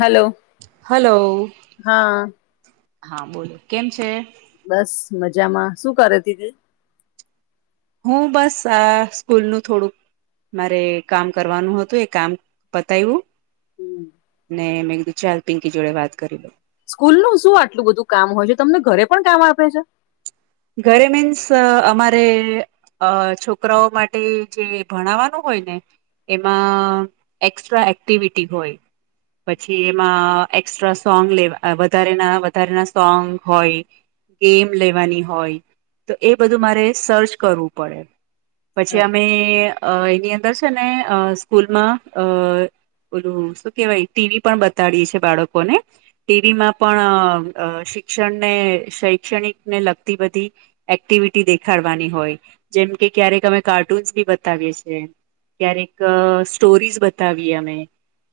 Hello hello હા બોલો કેમ છે બસ મજામાં શું કરે દીદી હું બસ આ સ્કૂલનું થોડુંક મારે કામ કરવાનું હતું એ કામ પતાવ્યું ને મેં કીધું ચાલ પિંકી જોડે વાત કરી લે સ્કૂલ નું શું આટલું બધું કામ હોય છે તમને ઘરે પણ કામ આપે છે ઘરે મીન્સ અમારે અ છોકરાઓ માટે જે ભણાવાનું હોય ને એમાં એકક્સ્ટ્રા એક્ટિવિટી હોય પછી એમાં એકસ્ટ્રા સોંગ લેવ વધારેના વધારેના સોંગ હોય ગેમ લેવાની હોય હોય તો એ બધું મારે સર્ચ કરવું પડે પછી અચ્છા અમે અ એની અંદર છે ને અ સ્કૂલમાં અ ઓલું શું કેહેવાય ટીવી પણ બતાડીએ છે બાળકોને ટીવીમાં પણ શિક્ષણ ને શૈક્ષણિકને લગ બધી એક્ટિવિટી દેખાડવાની હોય જેમ કે ક્યારેક અમે કાર્ટૂન્સ બી બતાવીએ છ છેએ ક્યારેક સ્ટોરીઝ બતાવીએ અમે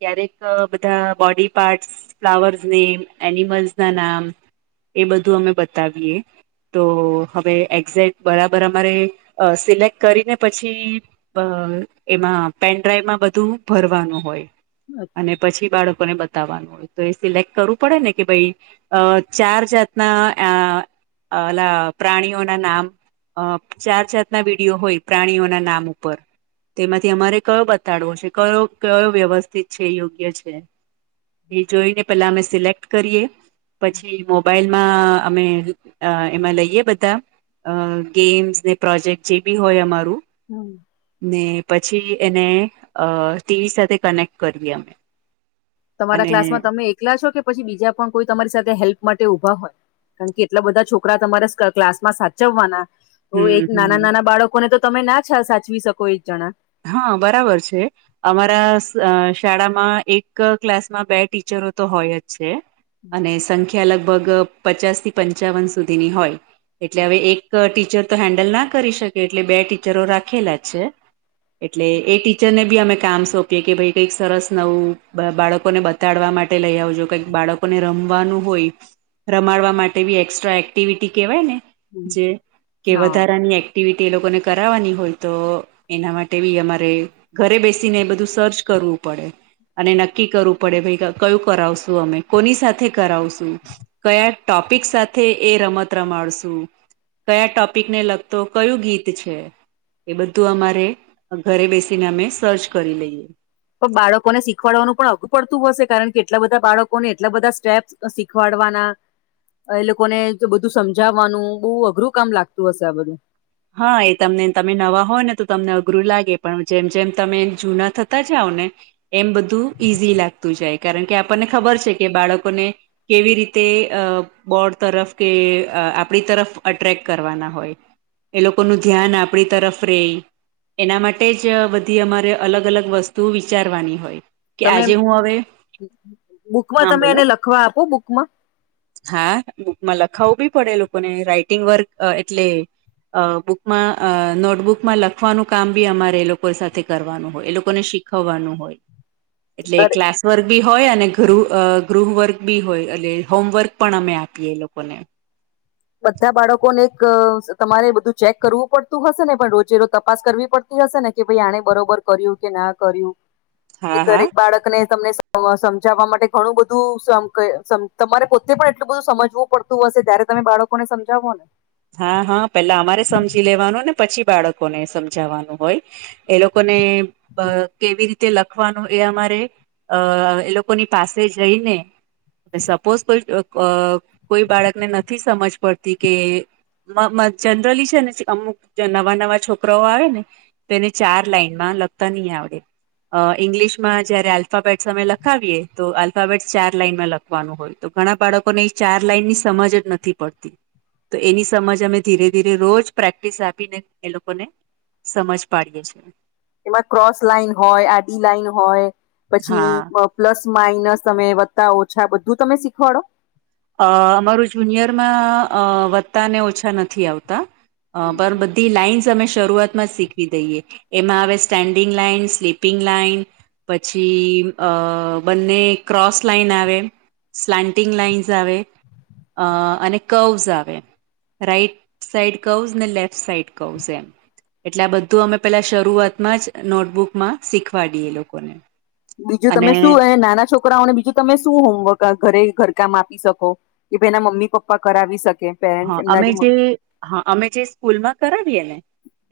ક્યારેક બધા બોડી પાર્ટસ ફ્લાવર્સ ને એનિમલ્સ ના નામ એ બધું અમે બતાવીએ તો હવે એક્ઝેક્ટ બરાબર અમારે અ સિલેક્ટ કરીને પછી અ એમાં પેનડ્રાઈવમાં બધું ભરવાનું હોય. અને અચ્છા. પછી બાળકોને બ તાવાનું હોય, તો એ સિલેક્ટ કરવું પડે ને કે ભાઈ અ ચાર જાતના આ અલા પ્રાણીઓ ના નામ અ ચાર જાતના વિડીયો હોય પ્રાણીઓના નામ ઉપર. તેમાંથી અમારે કયો બતાડવો છે, કયો કયો વ્યવસ્થિત છે, યોગ્ય છે. એ જોઈને પેલા અમે સિલેક્ટ કરીએ, પછી મોબાઈલમાં અમે અ એમાં લઈએ બધા, અ ગેમ્સ ને પ્રોજેક્ટ જેબી હોય અમારું. હમ્મ ને પછી એને અ ટીવી સાથે કનેક્ટ કરીયે અમે. તમારા અને ક્લાસમાં તમે એકલા છો? કે પછી બીજા પણ કોઈ તમારી સાથે હેલ્પ માટે ઊભા હોય? કાણકે કેટલા બધા છોકરા તમારે સ ક્લાસ માં સાચવવાના. તો એક હમ નાના હમ નાના બાળકોને તો તમે ના છ સાચવી શકો એક જણા. હા બરાબર છે. અમારા અ શાળામાં એક ક્લાસમાં બે ટીચરો તો હોયજ છે. અને સંખ્યા લગભગ પચાસ થી પંચાવન સુધીની હોય. એટલે હવે એક ટીચર તો હેન્ડલ ના કરી શકે, એટલે બે ટીચરો રાખેલા છે. એટલે એ ટીચરને બી અમે કામ સોપ કે કે ભાઈ કઈક સરસ નવું બ બાળકોને બતાડવા માટે લઈ આવજો કઈક બાળક કોને રમવાનું હોય, રમાડવા માટે બી એકસ્ટ્રા એક્ટિવિટી કેહેવાયને. જે કે હા વધારાની એક્ટિવિટી એ લોકોને કરાવવાની હોય તો એના માટ તેવી અમારે ઘરે બેસીને બધું સર્ચ કરવું પડે. અને નક્કી કરવું પડે ભાઈ ગા કયું કરાવશું અમે કોની સાથે કરાવશું. કયા ટોપિક સાથે એ રમત રમાડશું. કયા ટોપિકને લગતો કયું ગીત છે, એ બધું અમારે ઘરે બેસીને અમે સર્ચ કરી લઈએ. પ બાળકોને શીખવાડવાનું પણ અધુ પડતું હશે, કારણ કે કેટલા બધા બાળકોને એટલા બધા સ્ટેપ્સ અ શીખવાડવાના એ લોકોને જો બધું સમજાવવાનું, બહુ અઘરું કામ લાગતું હશે આ બધું. હા એ તમને તમે નવા હોય ને તો તમને અઘરું લાગે, પણ જેમ જેમ તમે જૂના થતા જઓને એમ બધું ઈઝી લાગતું જાય, કારણ કે આપણને ખબર છે કે બાળકોને કેવી રીતે અ બોર્ડ તરફ કે આપણી તરફ અટ્રેક્ટ કરવાના હોય. એ લોકોનુ ધ્યાન આપણી તરફ રે એના માટેજ બધી અમારે અલગ અલગ વસ્તુ વિચારવાની હોય. કે તમે આજે હું હવે બુકમાં હા તમે બોલો એને લખવા આપો બુકમાં? હા બુક માં લખાવું બી પડે એ લોકોને, રાઈટિંગ વર્ક અ એટલે અ બુકમાં અ નોટબુકમાં લખવાનું કામ બી અમારે એ લોકો સાથે કરવાનું હોય, એ લોકોને શીખ ખવાનું હોય, એટલે ક્લાસ વર્ક બી હોય અને ગૃ ગૃહવર્ક બી હોય એટલે હોમવર્ક પણ અમે આપીએ એ લોકોને. બધા બાળકોને એક અ તમારે બધું ચેક કરવું પડતું હશે ને? પણ રોજે રોજ તપાસ કરવી પડ હશે ને કે ભાઈ આને બરોબર કર્યું કે ના કર્યું હ [unintelligible] કે દરેક બાળકને તમને હવે સમજાવવા માટે ઘણું બધું સમ કે સમ તમારે પોતે પણ એટલું બધું સમજવું પડતું હશે જ્યારે તમે બાળક કોને સમજાવાને હા હા પેલા અમારે સમજી લેવાનું, ને પછી બાળકોને સમજાવવાનું હોય. એ લોકોને બ કેવી રીતે લખવાનું એ અમારે અ એ લોકોની પાસે જઈને સપોઝ કોઈ અક બાળકને નથી સમજ પડતી કે જનરલી છે ને અમુક નવા નવા છોકરાઓ આવે ને તેને ચાર લાઈન માં લખતા નહી આવડે અ ઈંગ્લિશમાં જયારે આલ્ફાબેટ્સ અમે લખાવીએ તો આલ્ફાબેટ ચાર લાઈનમાં લખે તો ઘણા બાળકોને ચાર લાઈન ની સમજ જ નથી પડતી તો સમજ અમે ધીરે ધીરે રોજ પ્રેક્ટિસ આપીને એ લોકોને સમજ પાડીએ છીએ એમાં ક્રોસ લાઈન હોય આડી લાાઈન હોય પછી હા પ્લસ માઇનસ તમે વતા ઓછા બધું તમે શીખવાડો અ અમારું જુનિયરમાં વધતા ને ઓછા નથી આવતા પણ બધી લાાઈનસ અમે શરૂઆતમાં જ શીખવી દઈએ એમાં હવે સ્ટેન્ડિંગ લાઈન સ્લીપિંગ લાઈન પછી અ બંને ક્રોસ લાઈન આવે સ્લાન્ટિંગ લાઈન આવે અને કવઝ આવે રાઈટ સાઈડ કહઝ ને લેફ્ટ સાઈડ કહઉ એમ એટલે આ બધું અમે પેલા શરૂઆતમાં જ નોટબુકમાં શીખવાડીઈએ લોકોને બીજું તમે અને શું નાના છોકરા છોકરાઓને બીજું તમે શું હોમવર્ક ઘરે ઘરકામ આપી શકો કે ભાઈ એના મમ્મી પપ્પા કરાવી શકે પેરેન્ટ્સ હા એમના અમે જે હા અમે જે સ્કૂલમાં કરાવીએે ને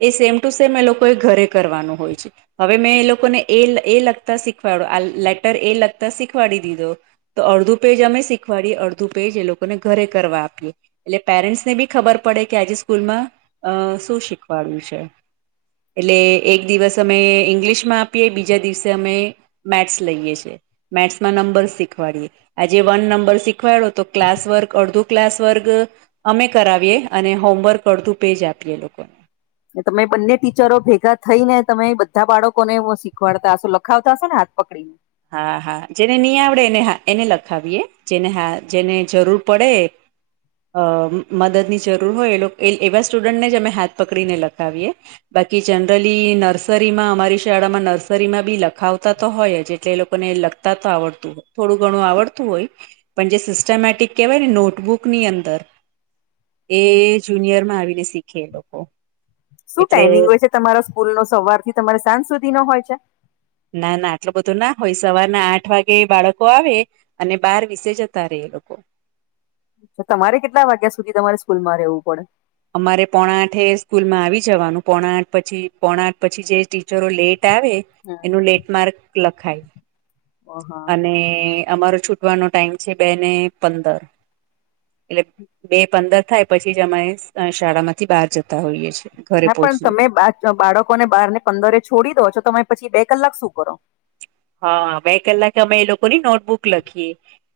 એ સેમ ટુ સેમ એ લોકો એ ઘરે કરવાનું હોય છે હવે મેં એ લોકોને એ એ લખતા શીખવાડ્યું આ લેટર એ લખતા શીખવાડી દીધો તો અડધું પેજ અમે શીખવાડીએ અડધું પેજ એ લોકોને ઘરે કરવા આપીએ એટલે પેરેન્ટ્સ ને બી ખબર પડે કે આજે સ્કૂલમાં અ શું શીખવાડ્યું છે એટલે એક દિવસ અમે ઇંગ્લિશમાં આપીએ બીજા દિવસે અમે મેથ્સ લઈએ છીએ મેથ્સમાં નંબર શીખવાડીએ આજે વન નંબર શીખવાયડો તો ક્લાસ વર્ગ અડધો ક્લાસ વર્ગ અમે કરાવીએ અને હોમવર્ક કરતું પેજ આપીએ લોકોને તમે બંને ટીચરો ભેગા થઈ ને તમે બધા બાળકોને હું શીખવાડતા હશો લખાવતા હશો હાથ પકડી ને હા હા જેને નહી આવડે એને એને લખાવીએ જેને હા જેને જરૂર પડે અ મદદની જરૂર હોય એ એવા સ્ટુડન્ટને જ અમે હાથ પકડીને લખાવીએ બાકી જનરલી નર્સરીમાં અમારી શાળામાં નર્સરીમાં બી લખાવતા તો હોય જ એટલે એ લોકોને લખતા તો આવડતું હોય થોડું ઘણું આવડતું હોય પણ જે સિસ્ટેમેટિક કહેવાય ને નોટબુકની અંદર એ જુનિયર માં આવીને શીખે એ લોકો શું એટલે ટાઈમિંગ હોય છે તમારા સ્કૂલ નો સવાર થી તમારે સાંજ સુધી નો હોય છે ના ના આટલું બધું ના હોય સવારના આઠ વાગે બાળકો આવે અને બાર વિસે જતા રે એ લોકો તમારે કેટલા વાગ્યા સુધી તમારે સ્કૂલ માં રહેવું પડે અમારે પોણા આઠે સ્કૂલમાં આવી જવાનું પોણા આઠ પછી પોણા આઠ પછી જે ટીચરો લેટ આવે હા એનું લેન્ડમાર્ક લખાય હા હા અને અમારો છૂટવાનો ટાઈમ છે બે ને પંદર એટલે બે પંદર થાય પછી જ અમે શાળા માંથી બહાર જતા હોઈએ છીએ ઘરે હા પણ પહોંચીએ તમે બાળકોને બારને પંદરે છોડી દો છો તમે પછી બે કલાક શું કરો હા બે કલાકે અમે એ લોકોની નોટબુક લખીએ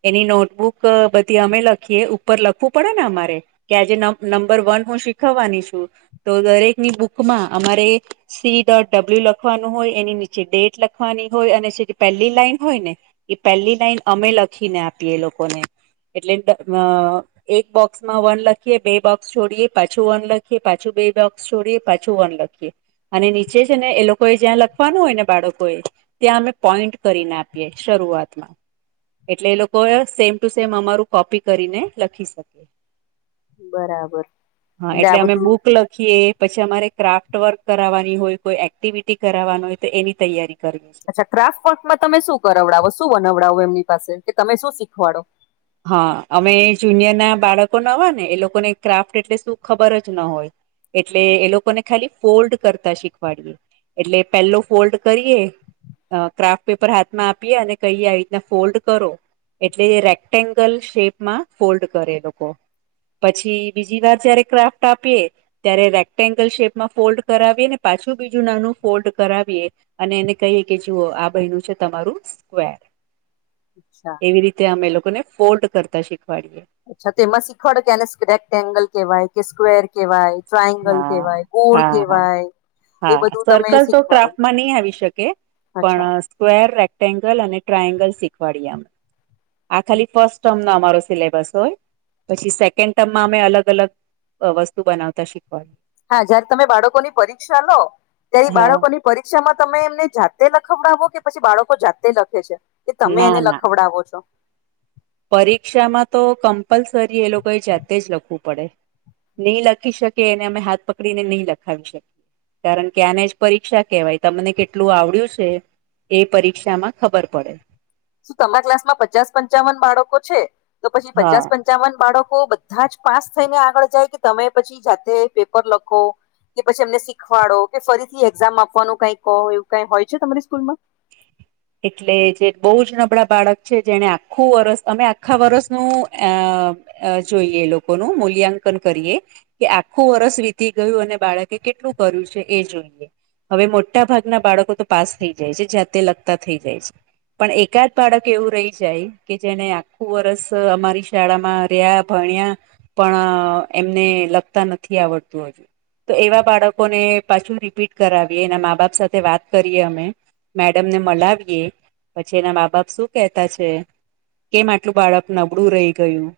એની નોટબુક બધી અમે લખીએ ઉપર લખવું પડે ને અમાર. કે આજે નંબર વન હું શીખવવાની છું તો દરેકની બુકમાં અમારે. સી ડોટ ડબલ્યુ લખવાનું હોય એની નીચે ડેટ લખવાની. હોય અને જે પહેલી લાઈન હોય ને એ પહેલી લાઈન અમે લખીને આપીએ લોકોને. એટલે. એક બોક્સ માં વન લખીએ બે બોક્સ છોડીએ પાછું વન લખીએ પાછું બે બોક્સ. છોડીએ પાછું વન લખીએ અને નીચે છે ને એ લોકોએ જ્યાં લખવાનું હોય ને બાળકો એ. ત્યાં અમે પોઈન્ટ કરીને આપીએ શરૂઆતમાં. એટલે એ લોકો સેમ ટુ સેમ અમારું કોપી કરીને લખી શકે. બરાબર હા આ એટલે અમે બધું બુક લખીએ પછી અમારે. ક્રાફ્ટ વર્ક કરાવવાની હોય કોઈ એક્ટિવિટી કરાવવાની હોય તો એની તૈયારી કરવી. અચ્છા ક્રાફ્ટર્ટમાં તમે શું કરાવડાવો શું વનાવડાવો એમની પાસે કે તમે શું શીખવાડો. હા અમે જુનિયર ના બાળકો નવા ને એ લોકોને ક્રાફ્ટ એટલે શું ખબર જ ના હોય. એટલે એ લોકોને ખાલી ફોલ્ડ કરતા શીખવાડએ. એટલે પેલો ફોલ્ડ કરીએ. ક્રાફ્ટ પેપર હાથમાં આપીએ અને કહીએ આવી રીતના ફોલ્ડ કરો એટલે. કેંગલ શેપમાં ફોલ્ડ કરે લોકો. પછી બીજી વાર જયારે ક્રાફ્ટ આપીએ. ત્યારે રેક્ટેંગલ શેપમાં ફોલ્ડ કરાવીએ ને પાછું બીજું નાનું ફોલ્ડ કરાવીએ. અને એને કહીએ કે જુઓ આ બયનું છે તમારું સ્ક્વેર. અચ્છા. એવી રીતે અમે લોકોને ફોર્ડ કરતા શીખવાડીએ. અચ્છા તો એમાં શીખવાડો કે એને રેક્ટ એંગલ કેવાય કે સ્કવેર કેવાય. હા હા હા. એ હા બધું તમે સર્કલ તો શીખવાડો ટ્રાફમાં નહી આવી શકે અચ્છા પણ. સ્ક્વેર રેક્ટેંગલ અને ટ્રાાયંગલ શીખવાડીએ અ આ ખાલી ફર્સ્ટ ટર્મ ન અમારો. સિલેબસ હોય પછી સેકન્ડ ટર્મમાં અમે અલગ અલગ વસ્તુ બનાવતા શીખવા. હા જયારે તમે બાળકોની પરીક્ષા લો ત્યારે હા બાળકોની. પરીક્ષામાં તમે એમને જાતે લખવડાવો કે પછી બાળકો જાતે લખે છે. કે તમે ના એને ના લખવડાવો છો. પરીક્ષામાં તો કમ્પલસરી એ લોકોએ જાતે જ લખવું પડે. નહી લખી શકે એને અમે હાથ પકડીને નહી લખાવી શકીએ. કારણ કે આને જ પરીક્ષા કેવાય તમને કેટલું આવડ્યું છે. એ પરીક્ષા માં ખબર પડે. શું તમારા ક્લાસમાં પચાસ પંચાવન બાળકો છે તો પછી હા પચાસ. ચન બાળકો બધા જ પાસ થઈને આગળ જાય કે તમે પછી જાતે પેપર લખો. કે પછી એમને શીખવાડો કે ફરીથી એક્ઝામ આપવાનું કઈ કહો એવું કઈ હોય છે તમારી સ્કૂલ માં. એટલે જે બહુ જ નબળા બાળક છે જેને આખું વરસ અમે આખા વરષનું આ. અ જોઈએ લોકોનું મૂલ્યાંકન કરીએ. કે આખું વરસ વીતી ગયું અને બાળકે કેટલું કર્યું છે એ જોઈએ. હવે મોટા ભાગના બાળકો તો પાસ થઈ જાય છે જ્યાતે લગતા થઈ જાય છે. પણ એકાદ બાળક એવું રહી જાય કે જેને આખું વરષ અમારી શાળામાં રહ્યા. ભણ્યા પણ એમને લગતા નથી આવડતું હજુ. તો એવા બાળકોને પાછું રીપીટ કરાવીએ એના મા બાપ સાથે વાત કરીએ અમે. મેડમ ને મળવીએ પછી એના મા બાપ શું કેહેતા છે. કેમ આટલું બાળક નબળું રહી ગયું.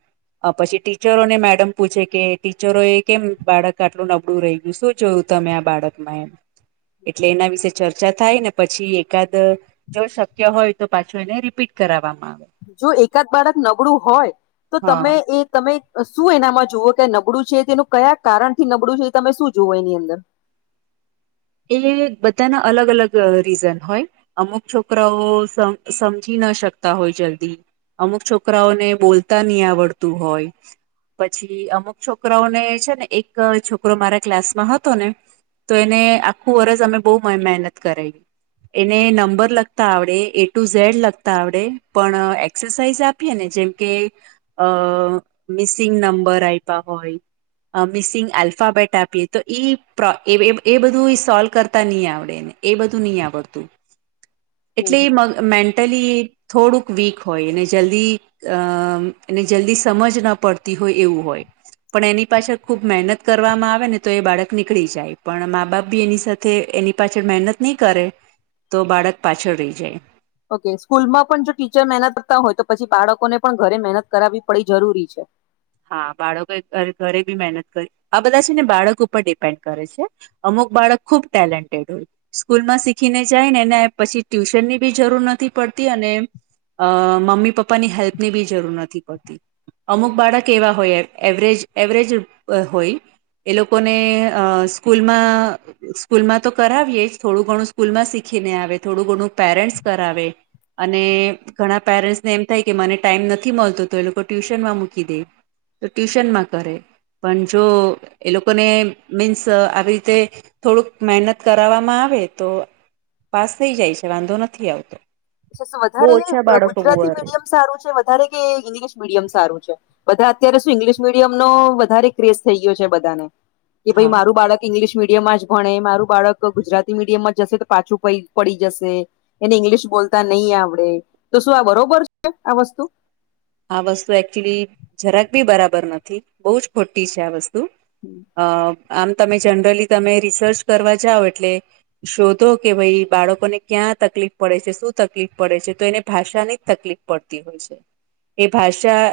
પછી ટીચરોને મેડમ પૂછે કે ટીચરો એ કેમ બાળક આટલું નબળું રહી ગયું શું. જોયું તમે આ બાળકમાં એમ એટલે એના વિશે ચર્ચા થાય ને પછી એકાદ. જો શક્ય હોય તો પાછું એને રિપીટ કરાવવામાં આવે. જો એકાદ બાળક નબળું હોય તો હા તમે એ તમે શું એનામાં જુવો કે નબળું છે તેનું કયા કારણ થી નબળું છે એ તમે શું જુવો એની અંદર. એએએ બધાના અલગ અલગ રીઝન હોય. અમુક છોકરાઓ સમજી ના શકતા હોય જલ્દી અમુક છોકરાઓને બોલતા નહી આવડતું હોય પછી અમુક છોકરાઓને છે ને એક છોકરો મારા ક્લાસ માં હતો ને. તો એને આખું વરષ અમે બહ મહેનત કરાવી. એને નંબર લગતા આવડે એ ટુ ઝેડ લગતા આવડે પણ એક્સરસાઇઝ આપ. આપએ ને જેમકે અ મિસિંગ નંબર આપ્યા હોય. મિસિંગ આલ્ફાબેટ આપીએ તો એ બધું. સોલ્વ કરતા નહી આવડેને એ બધું નહી આવડતું એટલે હમ એ મ મેન્ટલી થોડુંક વીક હોયને જલ્દી અમ એને જલ્દી સમજ ના પડતી હોય એવું હોય પણ એની પાછળ ખુબ મહેનત કરવામાં આવે ને તો એ બાળક નીકળી જાય પણ મા બાપ બી એની સાથે એની પાછળ મહેનત ની કરે તો બાળક પાછળ રહી જાય. ઓકે સ્કૂલમાં પણ જો ટીચર મહેનત કરતા હોય તો પછી બાળકોને પણ ઘરે મહેનત કરાવવી પડી જરૂરી છે. હા બાળકો ઘરે બી મહેનત કરી આ બધા છે ને બાળક ઉપર ડિપેન્ડ કરે છે. અમુક બાળક ખુબ ટેલેન્ટેડ હોય. સ્કૂલ માં શીખીને જાય ને એને પછી ટ્યુશન ની બી જરૂર નથી પડતી અને અ મમ્મી પપ્પાની હેલ્પની બી જરૂર નથી પડતી અમુક બાળક કેવા હોય એવરેજ એવરેજ હોય એ લોકોને અ સ્કૂલમાં સ્કૂલ માં તો કરાવીએ જ થોડું ઘણું સ્કૂલમાં શીખીને આવે થોડું ઘણું પેરેન્ટ્સ કરાવે અને ઘણા પેરેન્ટ્સ ને એમ થાય કે મને ટાઈમ નથી મલતો તો એ લોકો ટ્યુશન માં મૂકી દે. તો ટ્યુશનમાં કરે પન જો એ લોકોને મીન્સ આવી રીતે થોડુંક મહેનત કરાવવામાં આવે તો પાસ થઈ જાય છે વાંધો નથી આવતો. સુશ બહુ વધારે ઓછા બાળકો ગુજરાતી બુઆ રે મીડિયમ સારું છે વધારે કે ઇંગ્લિશ મીડિયમ સારું છે. બધા અત્યારે શું ઇંગ્લિશ મીડિયમ નો વધારે ક્રેઝ થઈ ગયો છે બધાને કે ભઈ હા મારું બાળક ઈંગ્લિશ મીડિયમમાં જ ભણે મારું બાળક ગુજરાતી મીડિયમમાં જશે તો પાછું પઇ પડી જશે એને ઇંગ્લિશ બોલતા નહી આવડે તો શું આ બરોબર છે આ વસ્તુ. આ વસ્તુ એકચુલી જરાક બી બરાબર નથી બહુ જ ખોટી છે આ વસ્તુ. અ આમ તમે જનરલી તમે રિસર્ચ કરવા જાઓ એટલે શોધો કે ભાઈ બાળકોને ક્યાં તકલીફ પડે છે શું તકલીફ પડે છે તો એને ભાષા ની તકલીફ પડતી હોય છે. એ ભાષા